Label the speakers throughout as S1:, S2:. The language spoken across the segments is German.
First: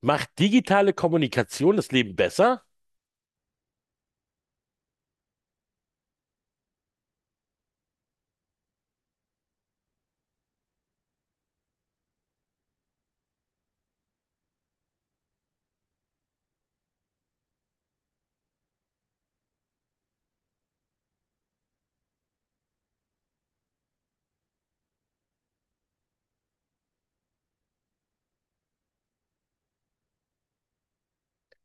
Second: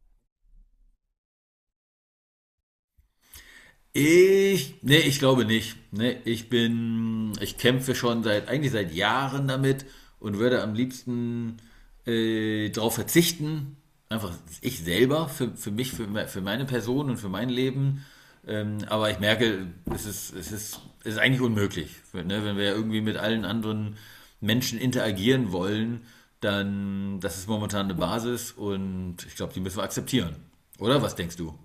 S1: Macht digitale Kommunikation das Leben besser?
S2: Ich glaube nicht. Nee, ich kämpfe schon eigentlich seit Jahren damit und würde am liebsten darauf verzichten, einfach ich selber, für mich, für meine Person und für mein Leben. Aber ich merke, es ist eigentlich unmöglich. Ne, wenn wir ja irgendwie mit allen anderen Menschen interagieren wollen, dann, das ist momentan eine Basis und ich glaube, die müssen wir akzeptieren. Oder was denkst du?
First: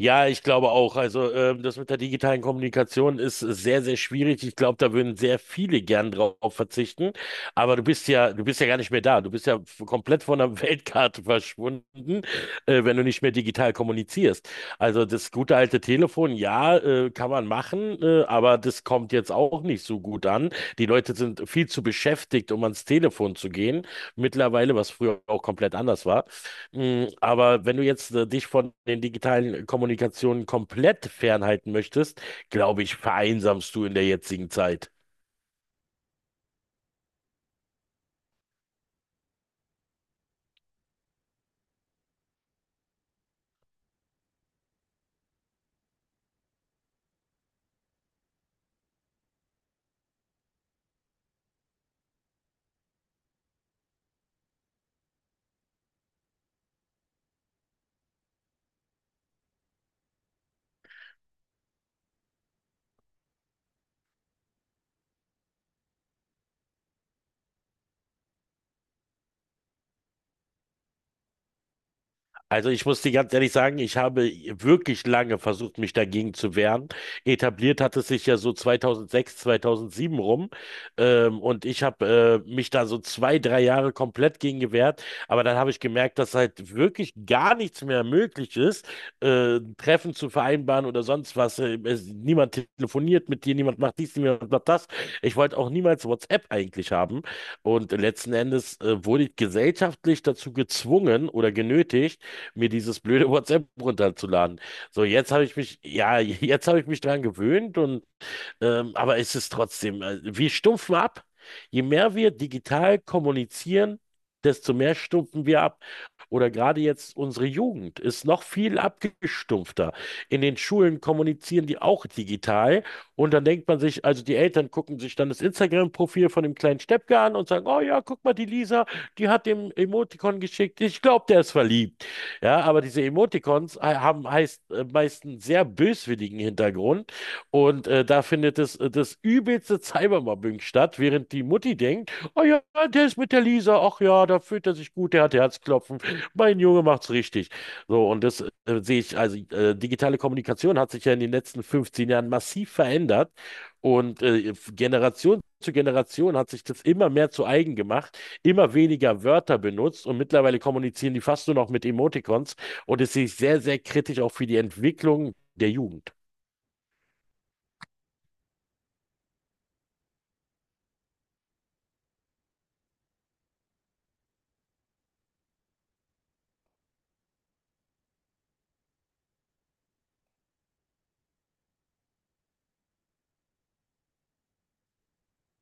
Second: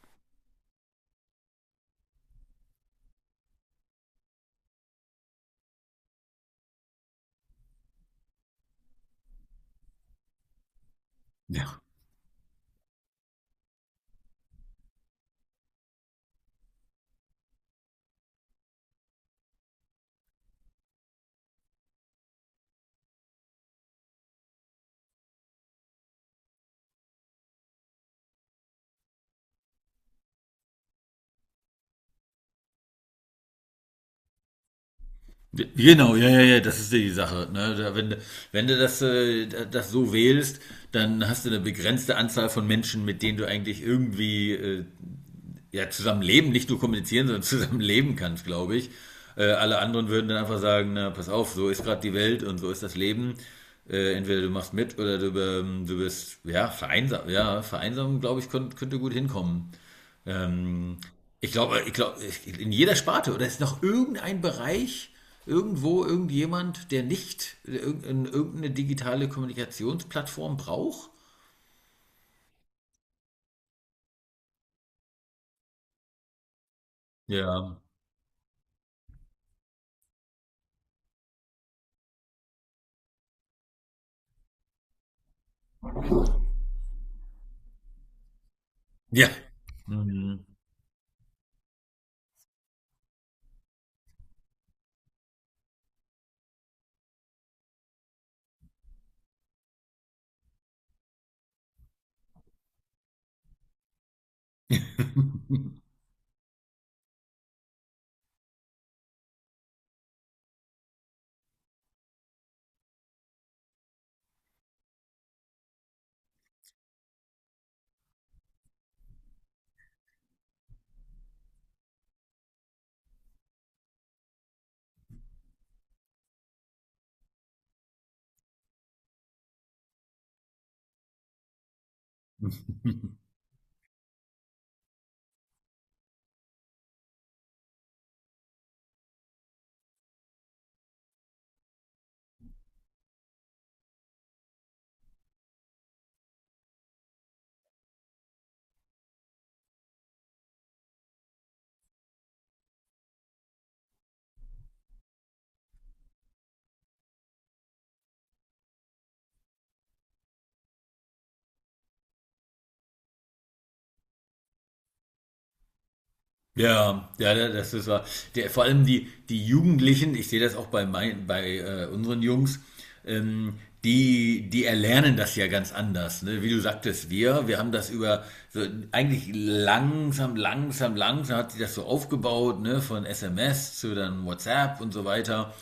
S1: Ja, ich glaube auch. Also das mit der digitalen Kommunikation ist sehr, sehr schwierig. Ich glaube, da würden sehr viele gern drauf verzichten. Aber du bist ja gar nicht mehr da. Du bist ja komplett von der Weltkarte
S2: Ja.
S1: verschwunden, wenn du nicht mehr digital kommunizierst. Also das gute alte Telefon, ja, kann man machen, aber das kommt jetzt auch nicht so gut an. Die Leute sind viel zu beschäftigt, um ans Telefon zu gehen. Mittlerweile, was früher auch komplett anders war. Aber wenn du jetzt dich von den digitalen Kommunikationen komplett fernhalten möchtest, glaube ich, vereinsamst du in der jetzigen Zeit.
S2: Genau, ja, ja, ja, das ist die Sache. Ne? Da, wenn, wenn du das so wählst, dann hast du eine begrenzte Anzahl von Menschen, mit denen du eigentlich irgendwie ja, zusammenleben, nicht nur kommunizieren, sondern zusammenleben kannst, glaube ich. Alle anderen würden dann einfach sagen, na, pass auf, so ist gerade die Welt und so ist das Leben. Entweder du machst mit oder du bist, ja, vereinsam. Ja, vereinsamen, glaube ich, könnte gut hinkommen. Ähm, ich glaube, in jeder Sparte oder ist noch irgendein Bereich, irgendwo irgendjemand, der nicht irgendeine digitale Kommunikationsplattform braucht?
S1: Also ich muss dir ganz ehrlich sagen, ich habe wirklich lange versucht, mich dagegen zu wehren.
S2: Ja.
S1: Etabliert hat es sich ja so 2006, 2007 rum. Und ich habe mich da so zwei, drei Jahre komplett gegen gewehrt. Aber dann habe ich gemerkt, dass halt wirklich gar nichts mehr möglich ist,
S2: Ja.
S1: Treffen zu
S2: Mhm.
S1: vereinbaren oder sonst was. Niemand telefoniert mit dir, niemand macht dies, niemand macht das. Ich wollte auch niemals WhatsApp eigentlich haben. Und letzten Endes wurde ich gesellschaftlich dazu gezwungen oder genötigt, mir dieses blöde WhatsApp runterzuladen. So, jetzt habe ich mich, ja, jetzt habe ich mich dran gewöhnt und aber es ist trotzdem, wir stumpfen ab. Je mehr wir digital kommunizieren, desto mehr stumpfen wir ab. Oder gerade jetzt unsere Jugend ist noch viel abgestumpfter. In den Schulen kommunizieren die auch digital. Und dann denkt man sich, also die Eltern gucken sich dann das Instagram-Profil von dem kleinen Steppke an und sagen, oh ja, guck mal, die Lisa, die hat dem Emoticon geschickt. Ich glaube, der ist verliebt. Ja, aber diese Emoticons haben heißt, meist einen sehr böswilligen Hintergrund. Und da findet das übelste Cybermobbing statt, während die Mutti denkt, oh ja, der ist mit der Lisa, ach ja, da fühlt er sich gut, der hat Herzklopfen, mein Junge macht's richtig. So, und das sehe ich, digitale Kommunikation hat sich ja in den letzten 15 Jahren massiv verändert und Generation zu Generation hat sich das immer mehr zu eigen gemacht, immer weniger Wörter benutzt und mittlerweile kommunizieren die fast nur noch mit Emoticons und das sehe ich sehr, sehr kritisch auch für die Entwicklung der Jugend.
S2: Ja, ja, das ist wahr. Vor allem die Jugendlichen, ich sehe das auch bei unseren Jungs, ähm, die erlernen das ja ganz anders. Ne? Wie du sagtest, wir haben das über so eigentlich langsam hat sich das so aufgebaut, ne? Von SMS zu dann WhatsApp und so weiter.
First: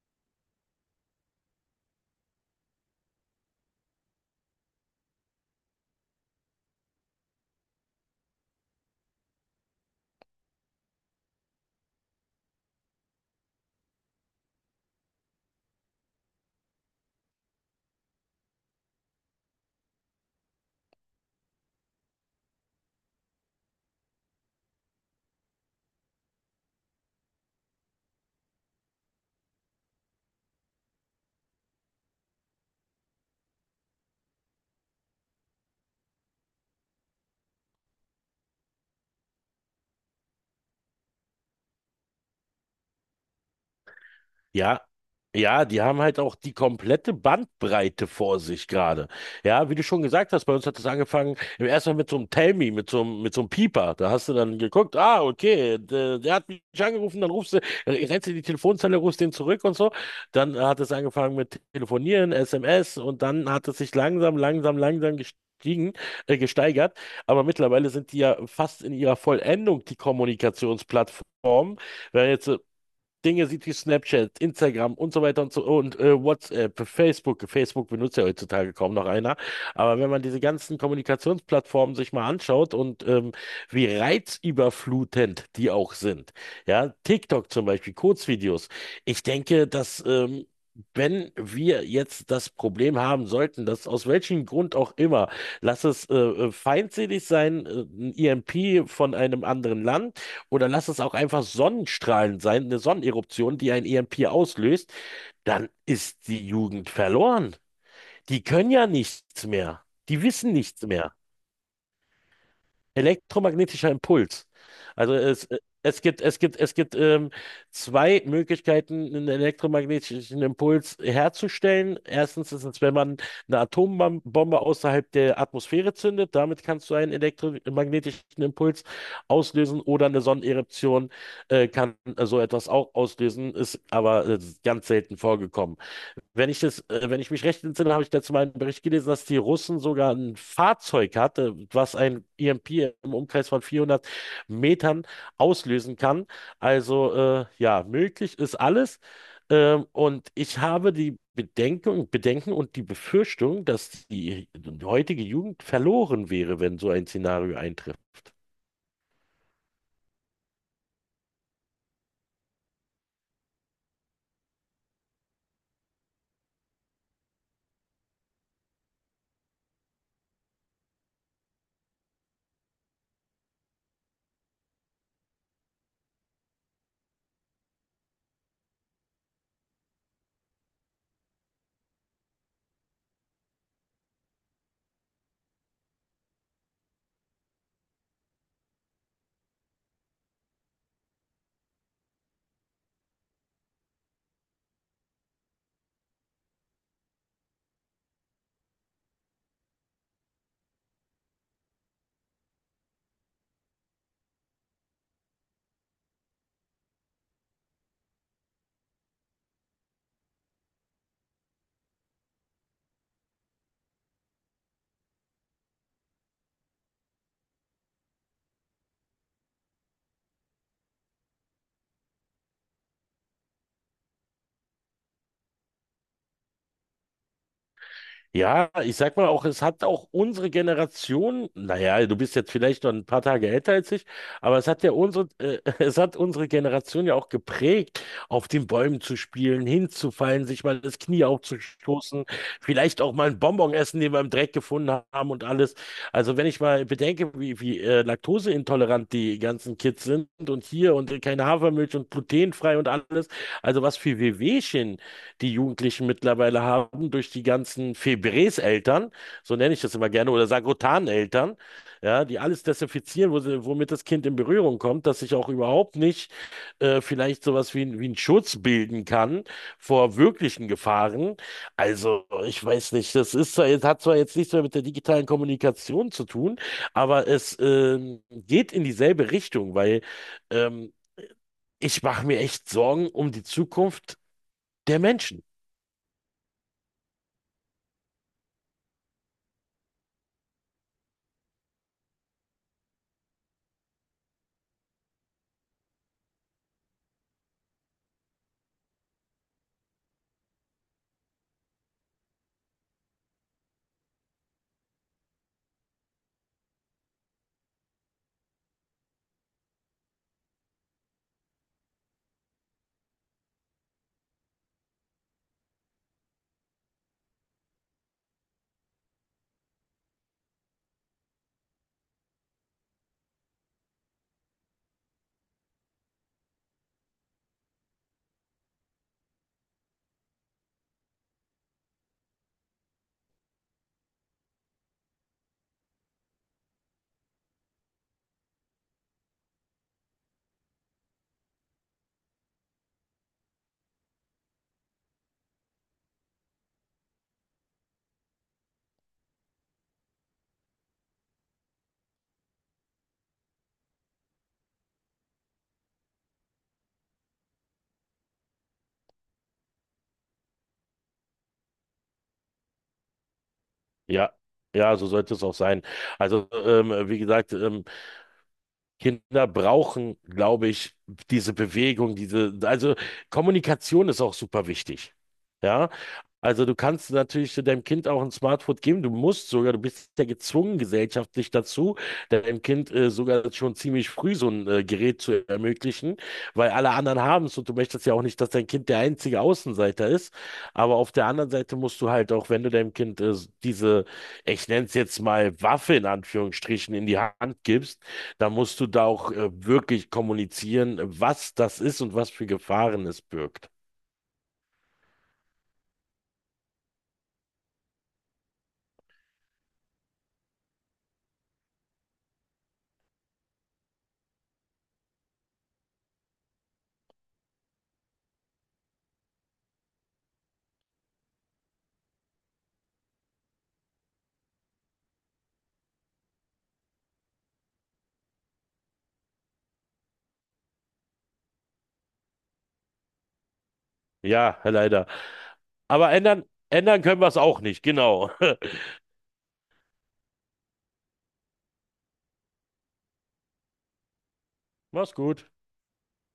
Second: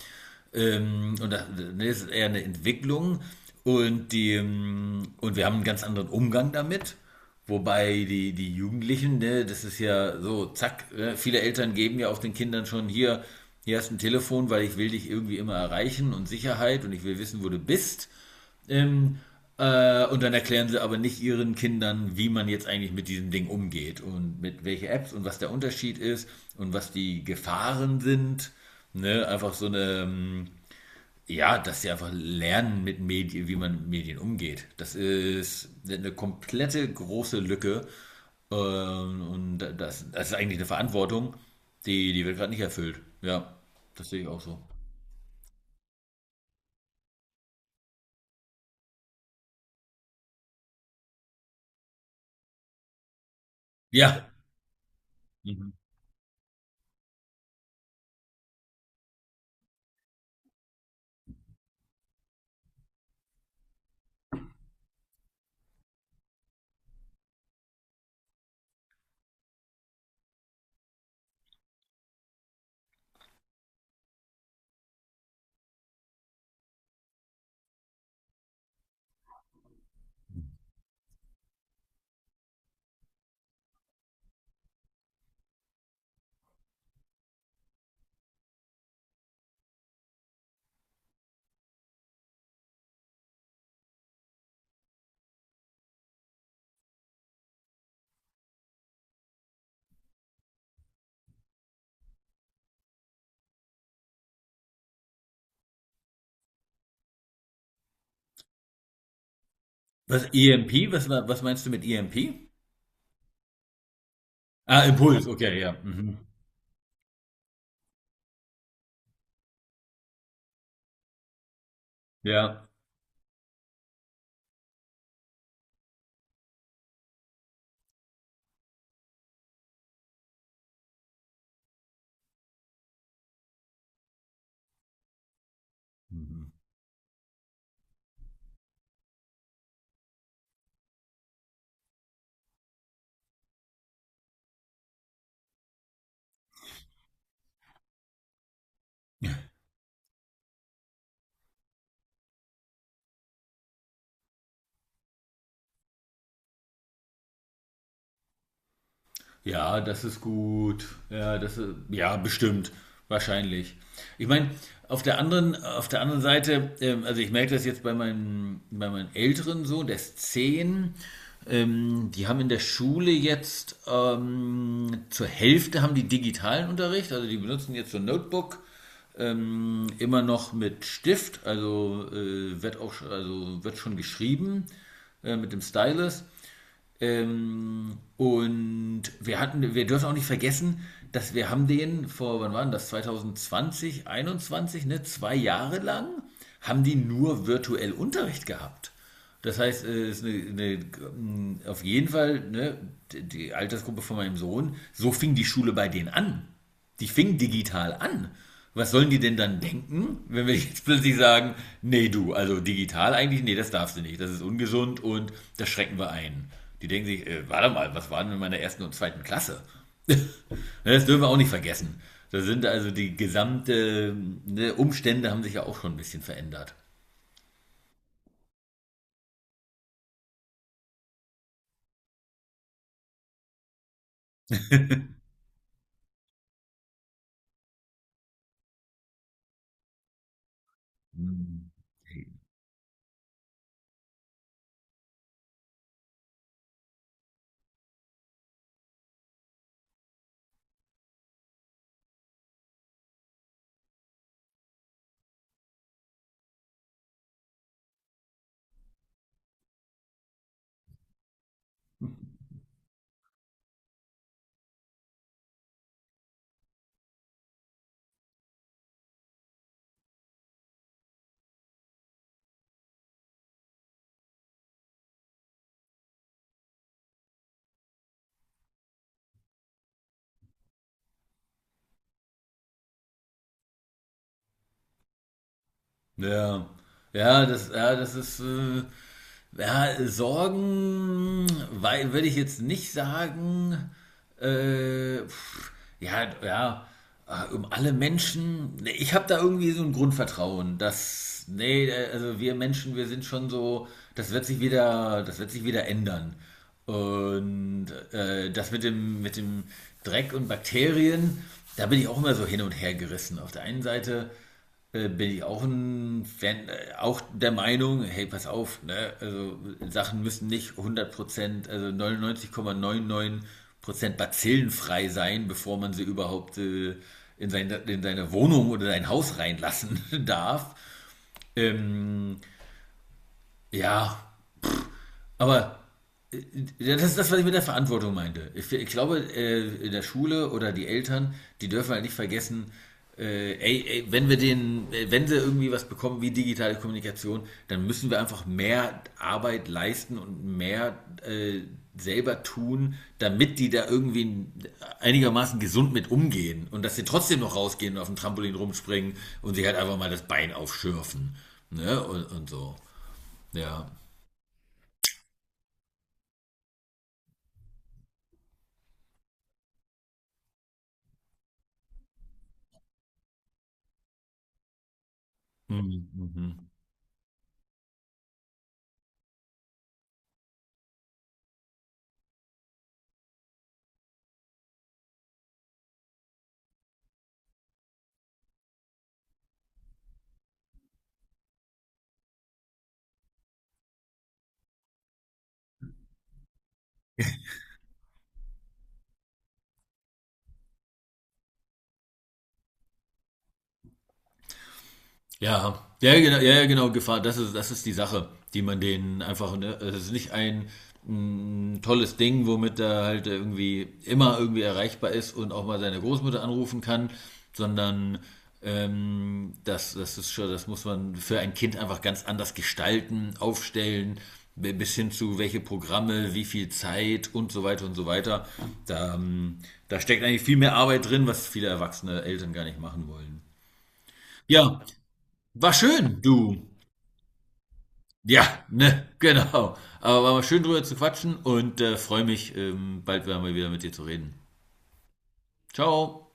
S2: Und das ist eher eine Entwicklung. Und wir haben einen ganz anderen Umgang damit. Wobei die Jugendlichen, ne, das ist ja so, zack, ne, viele Eltern geben ja auch den Kindern schon hier, hier hast du ein Telefon, weil ich will dich irgendwie immer erreichen und Sicherheit und ich will wissen, wo du bist. Ähm, und dann erklären sie aber nicht ihren Kindern, wie man jetzt eigentlich mit diesem Ding umgeht und mit welche Apps und was der Unterschied ist und was die Gefahren sind. Ne? Ja, dass sie einfach lernen, mit Medien, wie man mit Medien umgeht. Das ist eine komplette große Lücke. Und das ist eigentlich eine Verantwortung, die wird gerade nicht erfüllt. Ja, das sehe ich auch so.
S1: Ja, Ja, die haben halt auch die komplette Bandbreite vor sich gerade. Ja, wie du schon gesagt hast, bei uns hat es angefangen im ersten Mal mit so einem Tell Me, mit mit so einem Pieper. Da hast
S2: Ja.
S1: du dann geguckt, ah,
S2: Mhm.
S1: okay, der hat mich angerufen, rennst du in die Telefonzelle, rufst den zurück und so. Dann hat es angefangen mit Telefonieren, SMS und dann hat es sich langsam, langsam, langsam gestiegen, gesteigert. Aber mittlerweile sind die ja fast in ihrer Vollendung die Kommunikationsplattform. Wenn jetzt Dinge sieht wie Snapchat, Instagram und so weiter und so und WhatsApp, Facebook. Facebook benutzt ja heutzutage kaum noch einer. Aber wenn man diese ganzen Kommunikationsplattformen sich mal anschaut und wie reizüberflutend die auch sind, ja, TikTok zum Beispiel, Kurzvideos. Ich denke, dass, wenn wir jetzt das Problem haben sollten, dass aus welchem Grund auch immer, lass es feindselig sein, ein EMP von einem anderen Land, oder lass es auch einfach Sonnenstrahlen sein, eine Sonneneruption, die ein EMP auslöst, dann ist die Jugend verloren. Die können ja nichts mehr. Die
S2: Was
S1: wissen
S2: EMP?
S1: nichts mehr.
S2: Was meinst du mit EMP?
S1: Elektromagnetischer Impuls.
S2: Ah,
S1: Also
S2: Impuls,
S1: es, äh,
S2: okay, ja.
S1: es
S2: Mhm.
S1: gibt, es gibt, es gibt zwei Möglichkeiten, einen elektromagnetischen Impuls herzustellen. Erstens ist
S2: Ja.
S1: es, wenn man eine Atombombe außerhalb der Atmosphäre zündet, damit kannst du einen elektromagnetischen Impuls auslösen oder eine Sonneneruption kann so etwas auch auslösen, ist aber ganz selten vorgekommen.
S2: Mhm.
S1: Wenn ich mich recht entsinne, habe ich dazu mal einen Bericht gelesen, dass die Russen sogar ein Fahrzeug hatte, was ein EMP im Umkreis von 400 Metern auslösen kann. Also ja, möglich ist alles. Und ich habe die Bedenken und die Befürchtung, dass die heutige Jugend verloren wäre, wenn so ein Szenario eintrifft.
S2: Ja, das ist gut. Ja, das ist, ja, bestimmt. Wahrscheinlich. Ich meine, auf der anderen Seite, also ich merke das jetzt bei meinem älteren Sohn, der ist 10. Die haben in der Schule jetzt zur Hälfte haben die digitalen Unterricht, also die benutzen jetzt so ein Notebook, immer noch mit Stift, wird auch also wird schon geschrieben mit dem Stylus. Wir hatten, wir dürfen auch nicht vergessen, dass wir haben den vor, wann waren das? 2020, 21, ne? 2 Jahre lang haben die nur virtuell Unterricht gehabt. Das heißt, es ist eine, auf jeden Fall, ne, die Altersgruppe von meinem Sohn, so fing die Schule bei denen an. Die fing digital an. Was sollen die denn dann denken, wenn wir jetzt plötzlich sagen, nee du, also digital eigentlich, nee, das darfst du nicht, das ist ungesund und das schrecken wir ein. Die denken sich, warte mal, was waren denn in meiner ersten und zweiten Klasse? Das dürfen wir auch nicht vergessen. Da sind also die gesamten ne, Umstände haben sich ja auch schon ein bisschen verändert.
S1: Ja, ich sag mal auch, es hat auch unsere Generation, naja, du bist jetzt vielleicht noch ein paar Tage älter als ich, aber es hat ja es hat unsere Generation ja auch geprägt, auf den Bäumen zu spielen, hinzufallen, sich mal das Knie aufzustoßen, vielleicht auch mal einen Bonbon essen, den wir im Dreck gefunden haben und alles. Also wenn ich mal bedenke, wie laktoseintolerant die ganzen Kids sind und hier und keine Hafermilch und glutenfrei und alles, also was für Wehwehchen die Jugendlichen mittlerweile haben durch die ganzen Febrés-Eltern, so nenne ich das immer gerne, oder Sagrotan-Eltern, ja, die alles desinfizieren, wo sie, womit das Kind in Berührung kommt, dass sich auch überhaupt nicht vielleicht sowas wie, wie ein Schutz bilden kann vor wirklichen Gefahren. Also, ich weiß nicht, das ist zwar, hat zwar jetzt nichts mehr mit der digitalen Kommunikation zu tun, aber es geht in dieselbe Richtung, weil ähm, ich mache mir echt Sorgen um die Zukunft der Menschen.
S2: Ja, ja, ja, Sorgen, weil, würde ich jetzt nicht sagen, äh, pff, ja, ja, um alle Menschen. Nee, ich habe da irgendwie so ein Grundvertrauen, also wir Menschen, wir sind schon so, das wird sich wieder ändern. Und das mit mit dem Dreck und Bakterien, da bin ich auch immer so hin und her gerissen. Auf der einen Seite bin ich auch ein Fan, auch der Meinung, hey, pass auf, ne? Also Sachen müssen nicht 100%, also 99,99% bazillenfrei sein, bevor man sie überhaupt in seine Wohnung oder sein Haus reinlassen darf. Ähm, ja, aber Ja, das ist das, was ich mit der Verantwortung meinte. Ich glaube, in der Schule oder die Eltern, die dürfen halt nicht vergessen, wenn wenn sie irgendwie was bekommen wie digitale Kommunikation, dann müssen wir einfach mehr Arbeit leisten und mehr äh, selber tun, damit die da irgendwie einigermaßen gesund mit umgehen und dass sie trotzdem noch rausgehen und auf dem Trampolin rumspringen und sich halt einfach mal das Bein aufschürfen. Ne? Und so. Ja.
S1: Ja, ja, so sollte es auch sein. Also, wie gesagt, Kinder brauchen, glaube ich, diese Bewegung, diese, also Kommunikation ist auch super wichtig. Ja,
S2: Mhm.
S1: also
S2: Mhm.
S1: du kannst natürlich so deinem Kind auch ein Smartphone geben, du musst sogar, du bist ja gezwungen gesellschaftlich dazu, deinem Kind sogar schon ziemlich früh so ein Gerät zu ermöglichen, weil alle anderen haben es und du möchtest ja auch nicht, dass dein Kind der einzige Außenseiter ist. Aber auf der anderen Seite musst du halt auch, wenn du deinem Kind diese, ich nenne es jetzt mal Waffe in Anführungsstrichen, in die Hand gibst, da musst du da auch wirklich kommunizieren, was das ist und was für Gefahren es birgt.
S2: Ja, ja, ja, genau, ja, ja, genau, Gefahr, das ist die Sache, die man denen einfach, ne, also es ist nicht ein tolles Ding, womit er halt irgendwie immer irgendwie erreichbar ist und auch mal seine Großmutter anrufen kann, sondern das ist schon, das muss man für ein Kind einfach ganz anders gestalten, aufstellen, bis hin zu welche Programme, wie viel Zeit und so weiter und so weiter. Da, ähm, Da steckt eigentlich viel mehr Arbeit drin, was viele erwachsene Eltern gar nicht machen wollen.
S1: Ja,
S2: Ja,
S1: leider.
S2: war
S1: Aber
S2: schön,
S1: ändern,
S2: du.
S1: ändern können wir es auch nicht, genau.
S2: Ja, ne, genau. Aber war mal schön drüber zu quatschen und freue mich, bald wieder mal wieder mit dir zu reden.
S1: Mach's gut.
S2: Ciao.